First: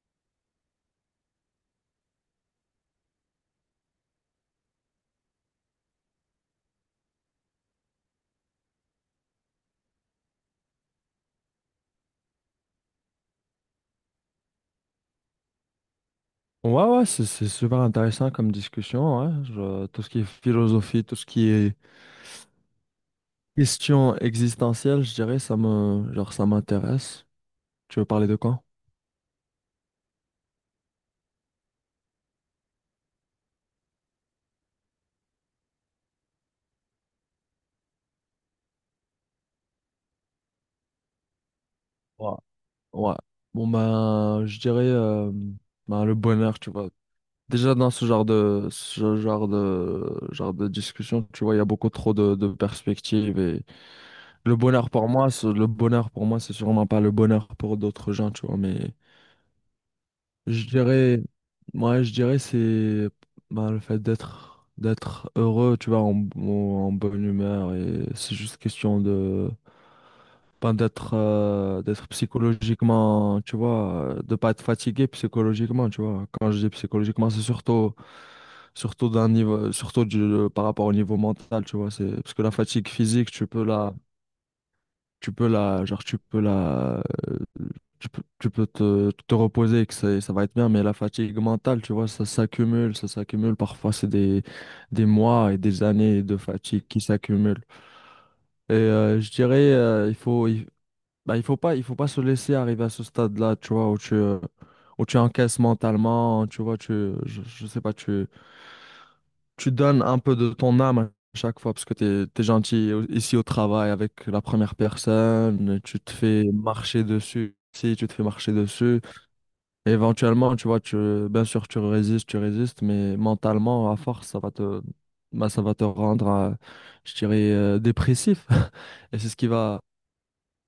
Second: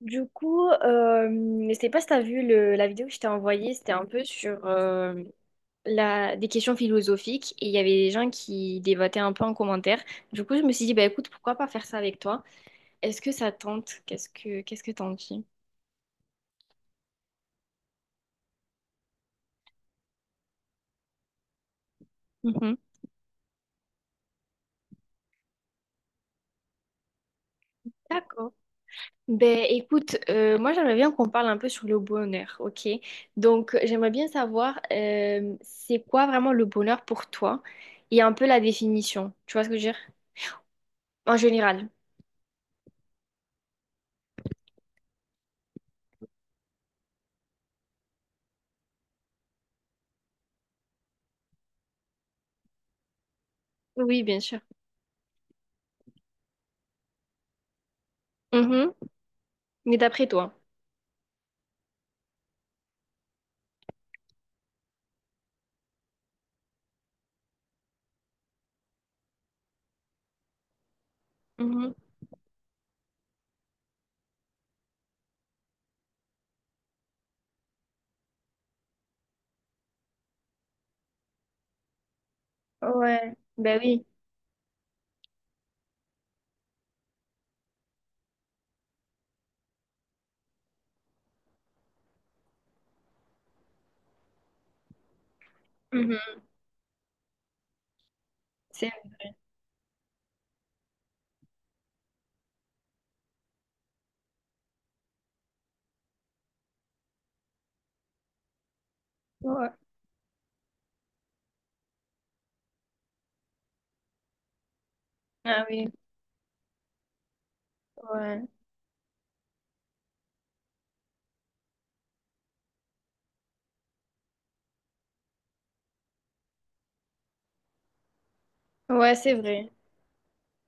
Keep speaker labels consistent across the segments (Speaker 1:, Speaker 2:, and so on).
Speaker 1: Du coup, je sais pas si t'as vu la vidéo que je t'ai envoyée, c'était un peu sur des questions philosophiques et il y avait des gens qui débattaient un peu en commentaire. Du coup, je me suis dit, bah écoute, pourquoi pas faire ça avec toi? Est-ce que ça tente? Qu'est-ce que t'en dis?
Speaker 2: Ouais, ouais, c'est super intéressant comme discussion. Ouais. Je- tout ce qui est philosophie, tout ce qui est
Speaker 1: Mhm.
Speaker 2: question existentielle, je dirais, ça me, genre, ça m'intéresse. Tu veux parler de
Speaker 1: D'accord.
Speaker 2: quoi?
Speaker 1: Ben écoute, moi j'aimerais bien qu'on parle un peu sur le bonheur, ok? Donc j'aimerais bien savoir c'est quoi vraiment le bonheur pour toi et un peu la définition. Tu vois ce que je veux dire? En général.
Speaker 2: Ouais. Ouais. Bon, ben, je dirais ben, le bonheur, tu vois. Déjà, dans genre de discussion, tu vois, il y a beaucoup trop de perspectives. Et
Speaker 1: Oui, bien sûr.
Speaker 2: le bonheur pour moi, c'est sûrement pas le bonheur pour d'autres gens, tu vois, mais.
Speaker 1: Mais d'après toi.
Speaker 2: Je dirais, moi, je dirais c'est bah, le fait d'être heureux, tu vois, en bonne humeur, et c'est juste question de ben,
Speaker 1: Mhm.
Speaker 2: d'être psychologiquement, tu vois, de pas être fatigué psychologiquement, tu vois. Quand je dis psychologiquement, c'est surtout d'un niveau surtout du, par rapport au niveau mental, tu vois, c'est parce que la fatigue physique,
Speaker 1: Ouais,
Speaker 2: tu
Speaker 1: ben oui.
Speaker 2: tu peux la, euh, tu tu peux te, te reposer et que ça va être bien, mais la fatigue mentale, tu vois, ça s'accumule. Parfois, c'est des mois et des années de
Speaker 1: Mhm.
Speaker 2: fatigue qui s'accumulent. Et
Speaker 1: C'est...
Speaker 2: je dirais, bah, il faut pas se laisser arriver à ce stade-là, tu vois, où où tu encaisses mentalement, tu vois, je sais pas, tu,
Speaker 1: Ouais.
Speaker 2: tu donnes un peu de ton âme à chaque fois parce que t'es gentil ici au travail avec la première
Speaker 1: Ah
Speaker 2: personne,
Speaker 1: oui,
Speaker 2: tu te fais marcher dessus. Si tu te fais
Speaker 1: ouais,
Speaker 2: marcher dessus, éventuellement, tu vois, tu, bien sûr, tu résistes, mais mentalement, à force, bah, ça va te rendre, je dirais, dépressif.
Speaker 1: ouais,
Speaker 2: Et
Speaker 1: c'est vrai.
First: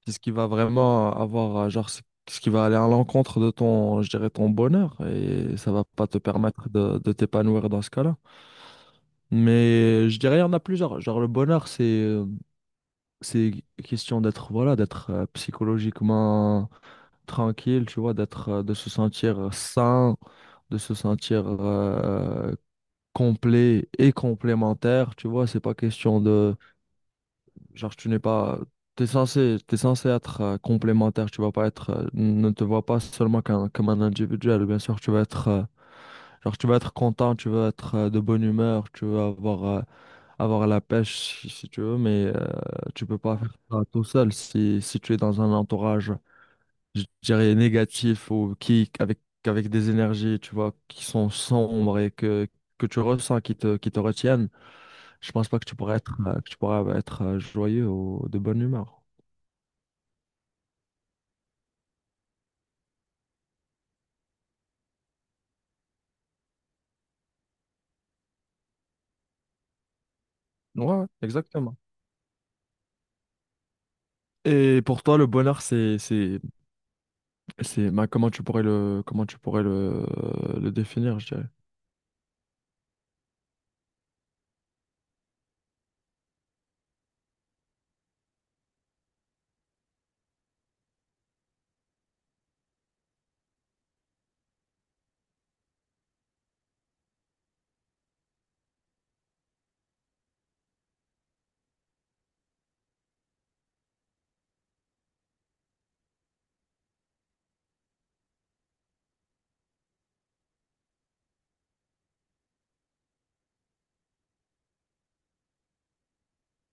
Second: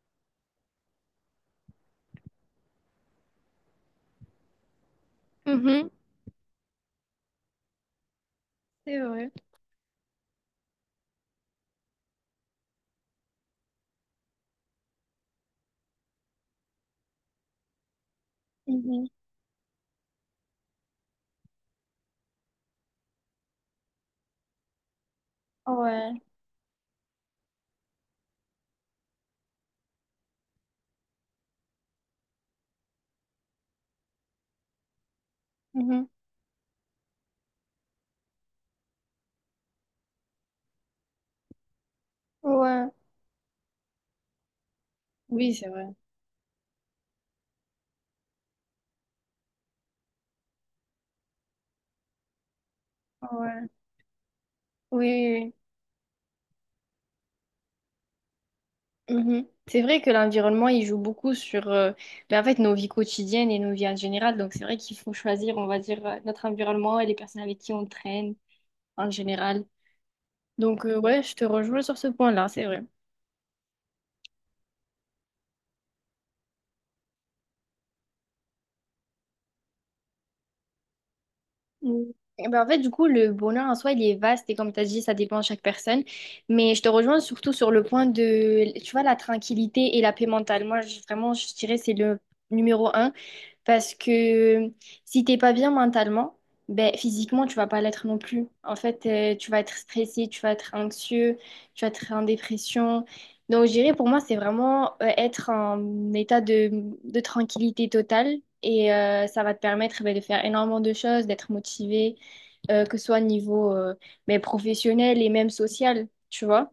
Speaker 2: c'est ce qui va vraiment avoir, ce qui va aller à l'encontre de ton, je dirais, ton bonheur. Et ça va
Speaker 1: Mhm.
Speaker 2: pas te permettre de t'épanouir dans ce cas-là.
Speaker 1: C'est vrai.
Speaker 2: Mais je dirais, il y en a plusieurs. Genre, le bonheur, c'est question d'être voilà, d'être psychologiquement tranquille, tu vois, d'être de se
Speaker 1: Mhm.
Speaker 2: sentir sain, de se sentir complet et complémentaire, tu vois, c'est pas
Speaker 1: Ouais,
Speaker 2: question de genre tu n'es pas t'es censé être complémentaire, tu vas pas être ne te vois pas seulement qu'un comme un individuel, bien sûr, tu vas être
Speaker 1: mhm,
Speaker 2: genre tu vas être content, tu vas être de bonne humeur, tu vas avoir avoir la pêche si, si tu veux, mais
Speaker 1: ouais,
Speaker 2: tu peux pas faire ça tout seul si, si tu es dans un
Speaker 1: oui, c'est vrai,
Speaker 2: entourage, je dirais négatif ou qui avec avec des énergies, tu vois, qui sont sombres et que que tu ressens qui
Speaker 1: ouais,
Speaker 2: te qui te retiennent,
Speaker 1: oui,
Speaker 2: je pense
Speaker 1: oui,
Speaker 2: pas que tu pourrais être joyeux ou de bonne humeur.
Speaker 1: oui. Mhm. C'est vrai que l'environnement, il joue beaucoup sur ben, en fait, nos vies quotidiennes et nos vies en général. Donc, c'est vrai qu'il faut choisir, on va dire, notre environnement et les personnes avec qui on traîne en général. Donc,
Speaker 2: Ouais, ouais,
Speaker 1: ouais, je te
Speaker 2: exactement.
Speaker 1: rejoins sur ce point-là, c'est vrai.
Speaker 2: Et pour toi, le bonheur, c'est bah, comment tu pourrais le définir, je dirais.
Speaker 1: Mm. Eh ben, en fait, du coup, le bonheur en soi, il est vaste et comme tu as dit, ça dépend de chaque personne. Mais je te rejoins surtout sur le point de, tu vois, la tranquillité et la paix mentale. Moi, vraiment, je dirais, c'est le numéro un. Parce que si t'es pas bien mentalement, ben, physiquement, tu vas pas l'être non plus. En fait, tu vas être stressé, tu vas être anxieux, tu vas être en dépression. Donc, je dirais, pour moi, c'est vraiment être en état de tranquillité totale. Et ça va te permettre ben, de faire énormément de choses, d'être motivé, que ce soit au niveau ben, professionnel et même social, tu vois.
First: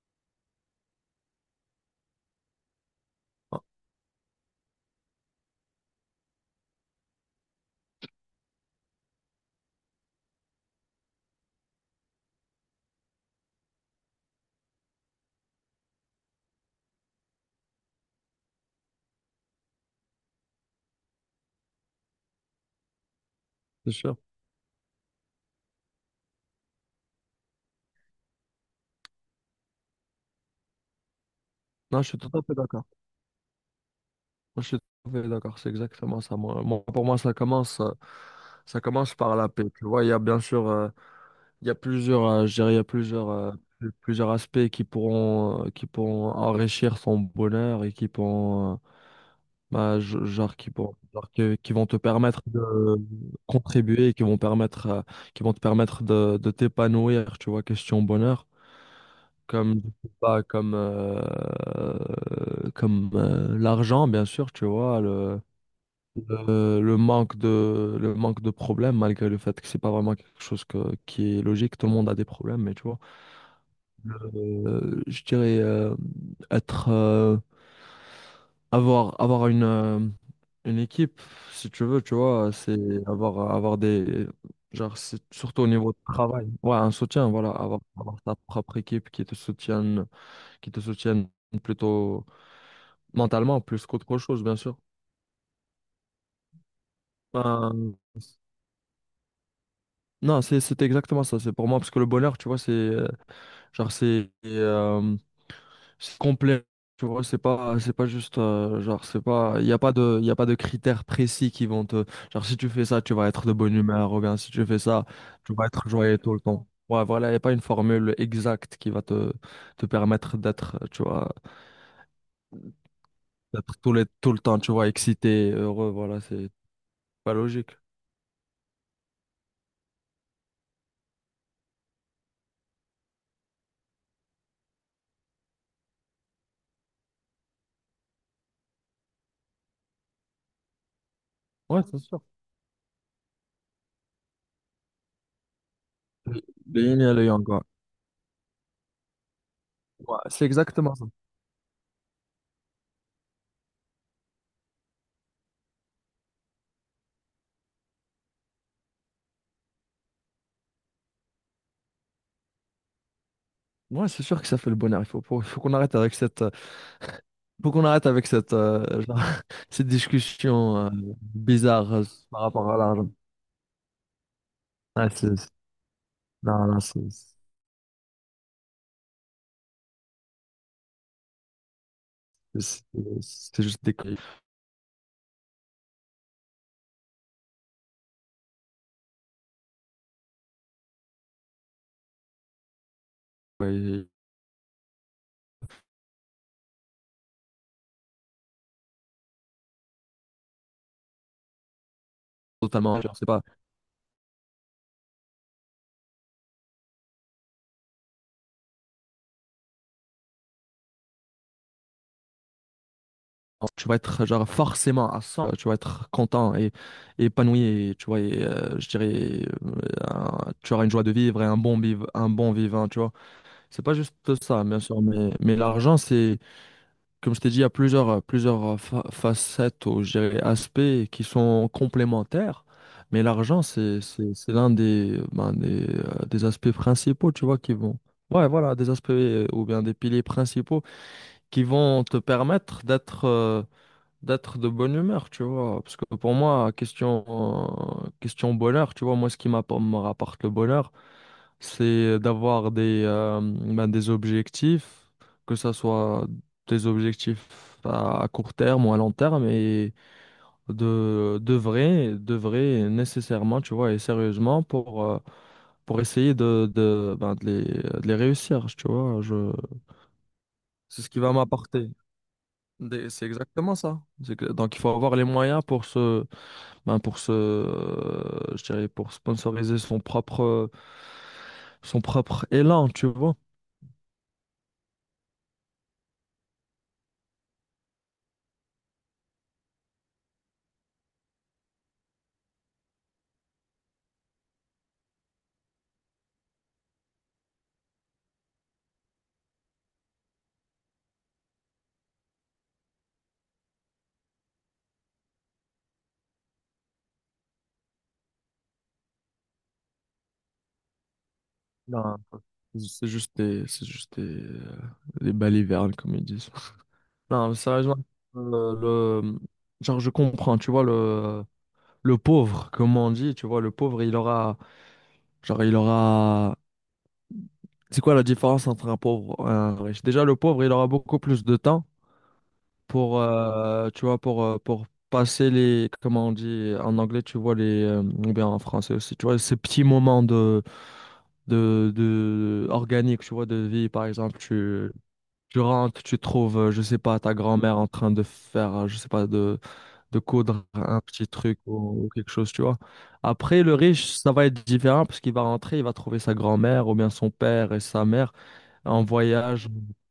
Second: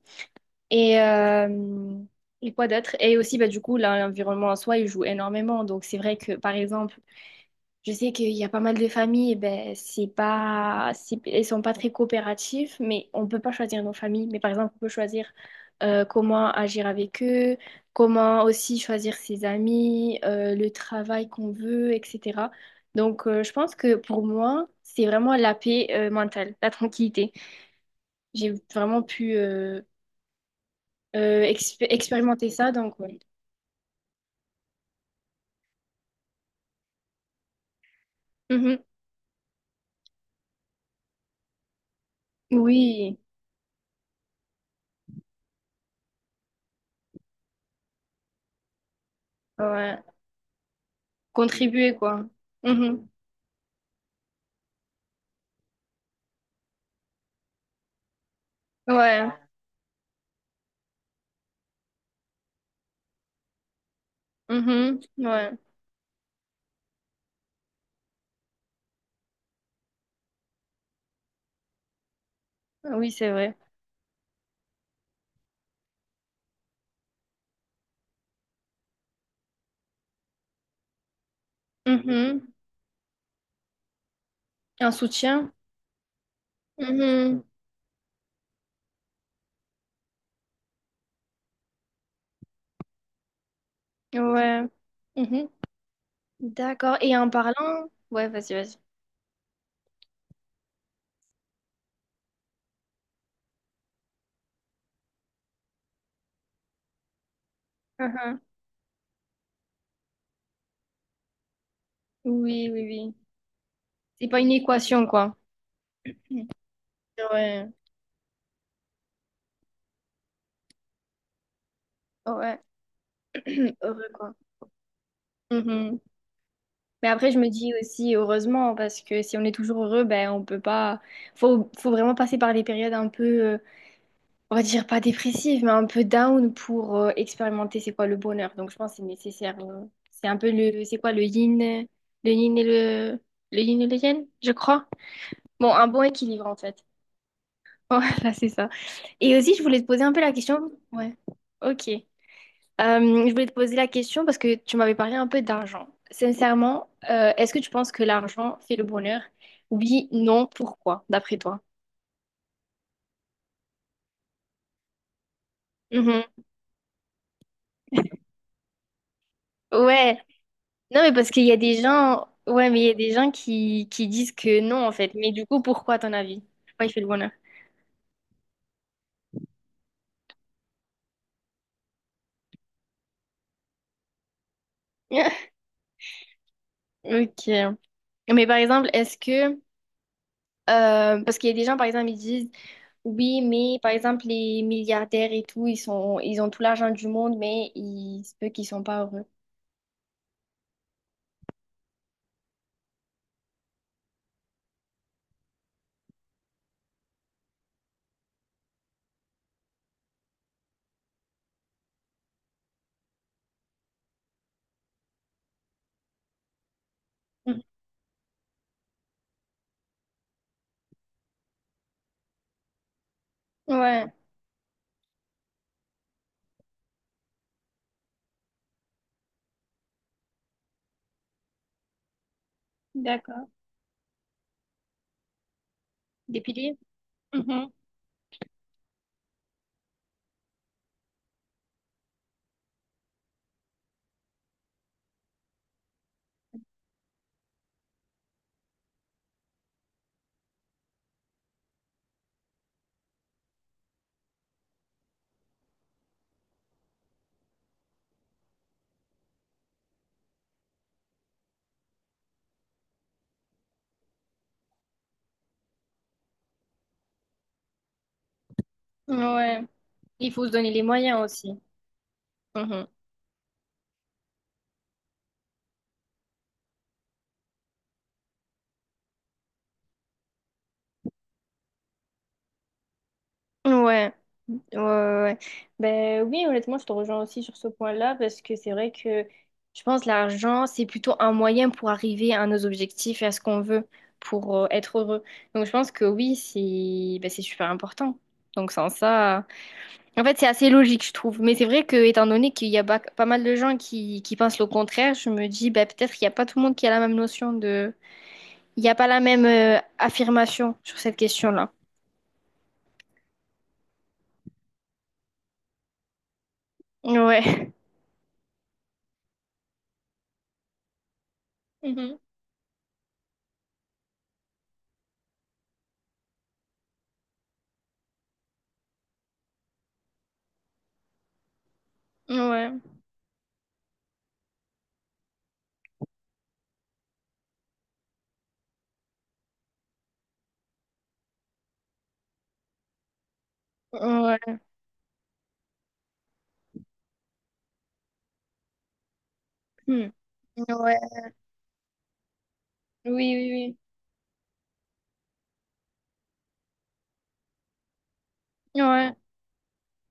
Speaker 1: Et, euh, et quoi d'autre? Et aussi, bah, du coup, là, l'environnement en soi, il joue énormément. Donc, c'est vrai que, par exemple, je sais qu'il y a pas mal de familles, ben, c'est- elles sont pas très coopératives, mais on peut pas choisir nos familles. Mais par exemple, on peut choisir comment agir avec eux, comment aussi choisir ses amis, le travail qu'on veut, etc. Donc, je pense
Speaker 2: C'est
Speaker 1: que
Speaker 2: sûr.
Speaker 1: pour moi, c'est vraiment la paix mentale, la tranquillité. J'ai vraiment pu
Speaker 2: Non, je suis tout à
Speaker 1: expérimenter
Speaker 2: fait
Speaker 1: ça,
Speaker 2: d'accord.
Speaker 1: donc ouais.
Speaker 2: Je suis tout à fait d'accord, c'est exactement ça. Moi, pour moi, ça
Speaker 1: Mhm.
Speaker 2: commence par la paix. Tu vois, il y a bien sûr, il y a plusieurs, je dirais, il y a
Speaker 1: Oui,
Speaker 2: plusieurs, plusieurs aspects qui pourront enrichir son bonheur et qui pourront,
Speaker 1: ouais.
Speaker 2: qui vont
Speaker 1: Contribuer,
Speaker 2: te
Speaker 1: quoi.
Speaker 2: permettre de
Speaker 1: Mhm.
Speaker 2: contribuer, et qui vont permettre, qui vont te permettre de t'épanouir. Tu vois, question bonheur,
Speaker 1: Ouais.
Speaker 2: comme, je sais pas, comme l'argent, bien sûr. Tu
Speaker 1: Mhm.
Speaker 2: vois
Speaker 1: Ouais.
Speaker 2: le le manque de problèmes, malgré le fait que c'est pas vraiment quelque chose qui est logique. Tout le monde a des problèmes, mais tu vois.
Speaker 1: Oui, c'est vrai.
Speaker 2: Je dirais être, euh, avoir, une équipe, si tu veux, tu
Speaker 1: Mhm.
Speaker 2: vois, c'est avoir, avoir des,
Speaker 1: Un
Speaker 2: genre, c'est
Speaker 1: soutien.
Speaker 2: surtout au niveau de travail. Ouais, un soutien,
Speaker 1: Mhm.
Speaker 2: voilà, avoir, avoir ta propre équipe qui te soutienne plutôt mentalement, plus qu'autre chose, bien
Speaker 1: Ouais.
Speaker 2: sûr.
Speaker 1: Mhm. D'accord. Et en parlant,
Speaker 2: Euh,
Speaker 1: ouais, vas-y, vas-y.
Speaker 2: Non, c'est exactement ça. C'est pour moi parce que le bonheur, tu vois, genre c'est euh, c'est complet. Tu vois, c'est pas juste
Speaker 1: Mhm.
Speaker 2: genre c'est pas il y a pas de critères précis qui vont te genre si
Speaker 1: Oui,
Speaker 2: tu
Speaker 1: oui,
Speaker 2: fais ça,
Speaker 1: oui.
Speaker 2: tu vas être de bonne humeur ou
Speaker 1: C'est
Speaker 2: bien
Speaker 1: pas
Speaker 2: si
Speaker 1: une
Speaker 2: tu fais ça,
Speaker 1: équation, quoi.
Speaker 2: tu vas être joyeux tout le
Speaker 1: Mhm.
Speaker 2: temps. Ouais, voilà, il n'y a pas une
Speaker 1: Ouais,
Speaker 2: formule exacte qui va te te permettre d'être tu vois
Speaker 1: ouais.
Speaker 2: d'être tout le
Speaker 1: Heureux,
Speaker 2: tout
Speaker 1: quoi.
Speaker 2: le temps, tu vois, excité, heureux,
Speaker 1: Mhm.
Speaker 2: voilà, c'est
Speaker 1: Mais après,
Speaker 2: pas
Speaker 1: je me
Speaker 2: logique.
Speaker 1: dis aussi heureusement, parce que si on est toujours heureux, ben on peut pas. Faut vraiment passer par des périodes un peu. On va dire pas dépressive, mais un peu down pour expérimenter c'est quoi le bonheur. Donc je pense que c'est nécessaire. C'est un peu le, c'est quoi
Speaker 2: Ouais, c'est sûr.
Speaker 1: le yin et le yin et le yang, je crois. Bon, un bon
Speaker 2: Le
Speaker 1: équilibre en
Speaker 2: le
Speaker 1: fait.
Speaker 2: yin et le yang, quoi.
Speaker 1: Voilà, c'est ça. Et aussi, je voulais te poser un
Speaker 2: Ouais,
Speaker 1: peu la
Speaker 2: c'est
Speaker 1: question.
Speaker 2: exactement ça.
Speaker 1: Ouais. Ok. Je voulais te poser la question parce que tu m'avais parlé un peu d'argent. Sincèrement, est-ce que tu penses que l'argent fait le bonheur? Oui, non, pourquoi, d'après toi?
Speaker 2: Ouais, c'est sûr que ça fait le bonheur. Il faut, faut qu'on arrête avec
Speaker 1: Mhm.
Speaker 2: cette, faut qu'on arrête avec cette, cette
Speaker 1: Ouais,
Speaker 2: discussion
Speaker 1: non, mais parce qu'il y a des
Speaker 2: bizarre
Speaker 1: gens,
Speaker 2: par
Speaker 1: ouais,
Speaker 2: rapport à
Speaker 1: mais il y a
Speaker 2: l'argent.
Speaker 1: des gens qui disent que non, en
Speaker 2: Ouais,
Speaker 1: fait. Mais
Speaker 2: c'est,
Speaker 1: du
Speaker 2: c'est-
Speaker 1: coup, pourquoi, à ton avis?
Speaker 2: non, non,
Speaker 1: Pourquoi il fait le bonheur?
Speaker 2: c'est- c'est juste des conneries.
Speaker 1: Ok. Mais par exemple, est-ce que, parce qu'il y a des gens, par exemple, ils disent, oui, mais par
Speaker 2: Ouais,
Speaker 1: exemple, les milliardaires et tout, ils ont tout l'argent du monde, mais ils se peut qu'ils sont pas heureux.
Speaker 2: totalement, genre, c'est pas, tu vas être genre forcément à 100, tu vas être content et
Speaker 1: Mhm.
Speaker 2: épanoui, et, tu vois, et, je dirais, tu auras une joie de vivre et un bon vivant, tu vois. C'est pas
Speaker 1: Ouais,
Speaker 2: juste ça, bien sûr, mais l'argent, c'est. Comme je t'ai dit, il y a plusieurs, plusieurs facettes ou je dirais, aspects qui sont complémentaires, mais
Speaker 1: d'accord.
Speaker 2: l'argent, c'est l'un des, ben,
Speaker 1: Des
Speaker 2: des aspects
Speaker 1: piliers?
Speaker 2: principaux, tu vois,
Speaker 1: Mhm.
Speaker 2: qui vont... Ouais, voilà, des aspects ou bien des piliers principaux qui vont te permettre d'être d'être de bonne humeur, tu vois. Parce que pour moi, question bonheur, tu vois, moi, me rapporte le bonheur, c'est d'avoir des, ben, des objectifs, que ça soit des objectifs à court terme ou à long terme, et de, de vrai nécessairement, tu vois, et sérieusement pour essayer de, ben, de les réussir, tu vois.
Speaker 1: Ouais. Il faut se donner les
Speaker 2: C'est ce qui
Speaker 1: moyens
Speaker 2: va
Speaker 1: aussi.
Speaker 2: m'apporter.
Speaker 1: Mhm.
Speaker 2: C'est exactement ça. Donc il faut avoir les moyens pour se, ben, pour se, je dirais, pour sponsoriser son propre élan, tu vois.
Speaker 1: Ouais, ouais, ouais, ouais. Ben oui, honnêtement, je te rejoins aussi sur ce point-là parce que c'est vrai que je pense que l'argent, c'est plutôt un moyen pour arriver à nos objectifs et à ce qu'on veut pour être heureux. Donc je pense que oui, c'est ben, c'est super important. Donc sans ça, en fait, c'est assez logique, je trouve. Mais c'est vrai que étant donné qu'il y a pas mal de gens qui pensent le contraire, je me dis ben, peut-être qu'il n'y a pas tout le monde qui a la même notion de... Il n'y a pas la même affirmation sur cette question-là.
Speaker 2: Non, c'est juste des, des balivernes, comme ils disent. Non, mais
Speaker 1: Ouais.
Speaker 2: sérieusement, euh, le, genre, je comprends, tu vois,
Speaker 1: Mhm.
Speaker 2: le pauvre, comme on dit, tu vois, le pauvre, il aura, genre, il aura, c'est quoi la différence entre un pauvre et un riche? Déjà, le pauvre, il aura beaucoup plus de temps
Speaker 1: Ouais.
Speaker 2: pour, tu vois, pour passer les, comment on dit, en anglais, tu vois, ou bien en français aussi, tu vois, ces petits moments de, organique, tu vois, de vie, par exemple,
Speaker 1: Ouais.
Speaker 2: tu rentres, tu trouves, je sais pas, ta grand-mère en train de faire, je sais pas,
Speaker 1: Hmm.
Speaker 2: de coudre
Speaker 1: Ouais,
Speaker 2: un petit truc ou quelque chose, tu vois.
Speaker 1: oui,
Speaker 2: Après, le
Speaker 1: oui,
Speaker 2: riche, ça va être différent parce qu'il va rentrer, il va trouver sa grand-mère ou bien son père et sa mère
Speaker 1: oui.
Speaker 2: en
Speaker 1: Ouais,
Speaker 2: voyage,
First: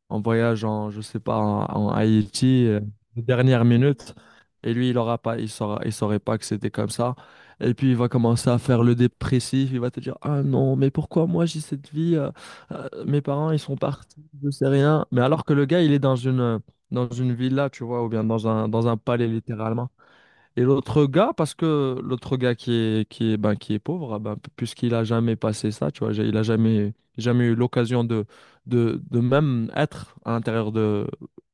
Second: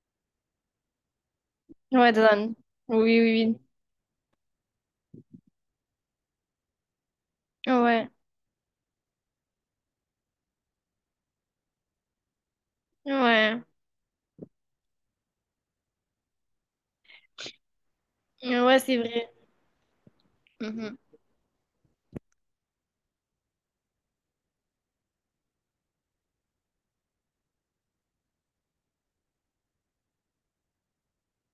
Speaker 2: en voyage en, je sais pas, en, en
Speaker 1: ouais, Dan.
Speaker 2: Haïti,
Speaker 1: Oui,
Speaker 2: de
Speaker 1: oui,
Speaker 2: dernière minute. Et lui, il aura pas, il saurait pas que c'était comme ça.
Speaker 1: oui.
Speaker 2: Et puis, il va
Speaker 1: Ouais,
Speaker 2: commencer à faire le dépressif. Il va te dire, Ah non, mais pourquoi moi j'ai cette vie? Mes parents, ils
Speaker 1: ouais,
Speaker 2: sont partis, je sais rien. Mais alors que le gars, il est dans une villa, tu vois, ou bien
Speaker 1: ouais,
Speaker 2: dans un
Speaker 1: c'est
Speaker 2: palais,
Speaker 1: vrai.
Speaker 2: littéralement. Et
Speaker 1: Mhm.
Speaker 2: l'autre gars, parce que l'autre gars qui est, ben, qui est pauvre, ah ben, puisqu'il a jamais passé ça, tu vois, j'ai- il a jamais, jamais eu l'occasion de, de même être à l'intérieur de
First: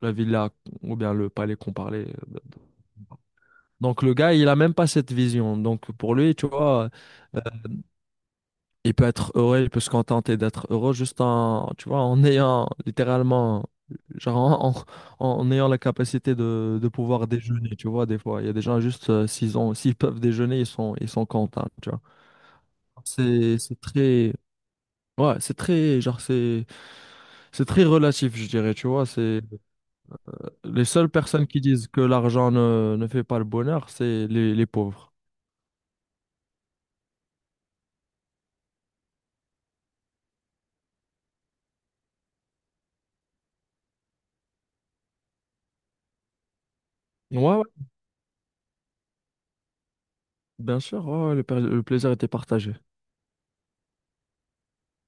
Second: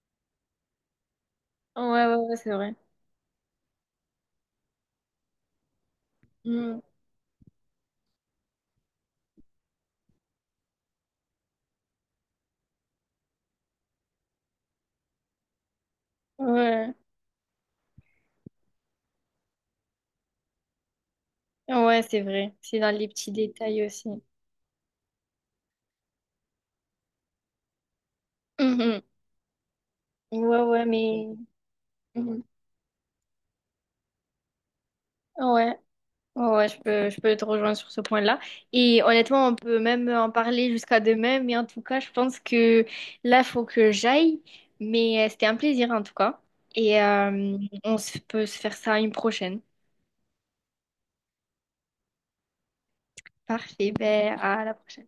Speaker 2: la villa ou bien le palais qu'on
Speaker 1: Ouais,
Speaker 2: parlait.
Speaker 1: ouais, ouais, c'est vrai.
Speaker 2: Donc le gars, il a même pas cette vision. Donc pour lui, tu
Speaker 1: Hmm.
Speaker 2: vois, il peut être heureux, il peut se contenter d'être heureux juste en, tu vois, en ayant littéralement, genre en, en ayant la capacité de
Speaker 1: Ouais,
Speaker 2: pouvoir déjeuner, tu vois, des fois. Il y a des gens juste, s'ils ont, s'ils peuvent déjeuner, ils sont contents, tu vois.
Speaker 1: ouais, c'est vrai. C'est dans les petits
Speaker 2: C'est, c'est
Speaker 1: détails aussi.
Speaker 2: très, ouais, c'est très, genre, c'est très relatif, je dirais, tu
Speaker 1: Mhm.
Speaker 2: vois. C'est
Speaker 1: Ouais,
Speaker 2: les
Speaker 1: ouais,
Speaker 2: seules
Speaker 1: mais.
Speaker 2: personnes qui disent que
Speaker 1: Mhm.
Speaker 2: l'argent ne fait pas le bonheur, c'est les pauvres.
Speaker 1: Ouais, ouais, ouais, je peux te rejoindre sur ce point-là. Et honnêtement, on peut même en parler jusqu'à demain, mais en tout cas, je pense que là, il faut que j'aille. Mais c'était un plaisir en tout cas. Et
Speaker 2: Ouais, ouais,
Speaker 1: peut se faire ça une prochaine.
Speaker 2: bien sûr, ouais, ouais, le plaisir était partagé.
Speaker 1: Parfait, ben, à la prochaine.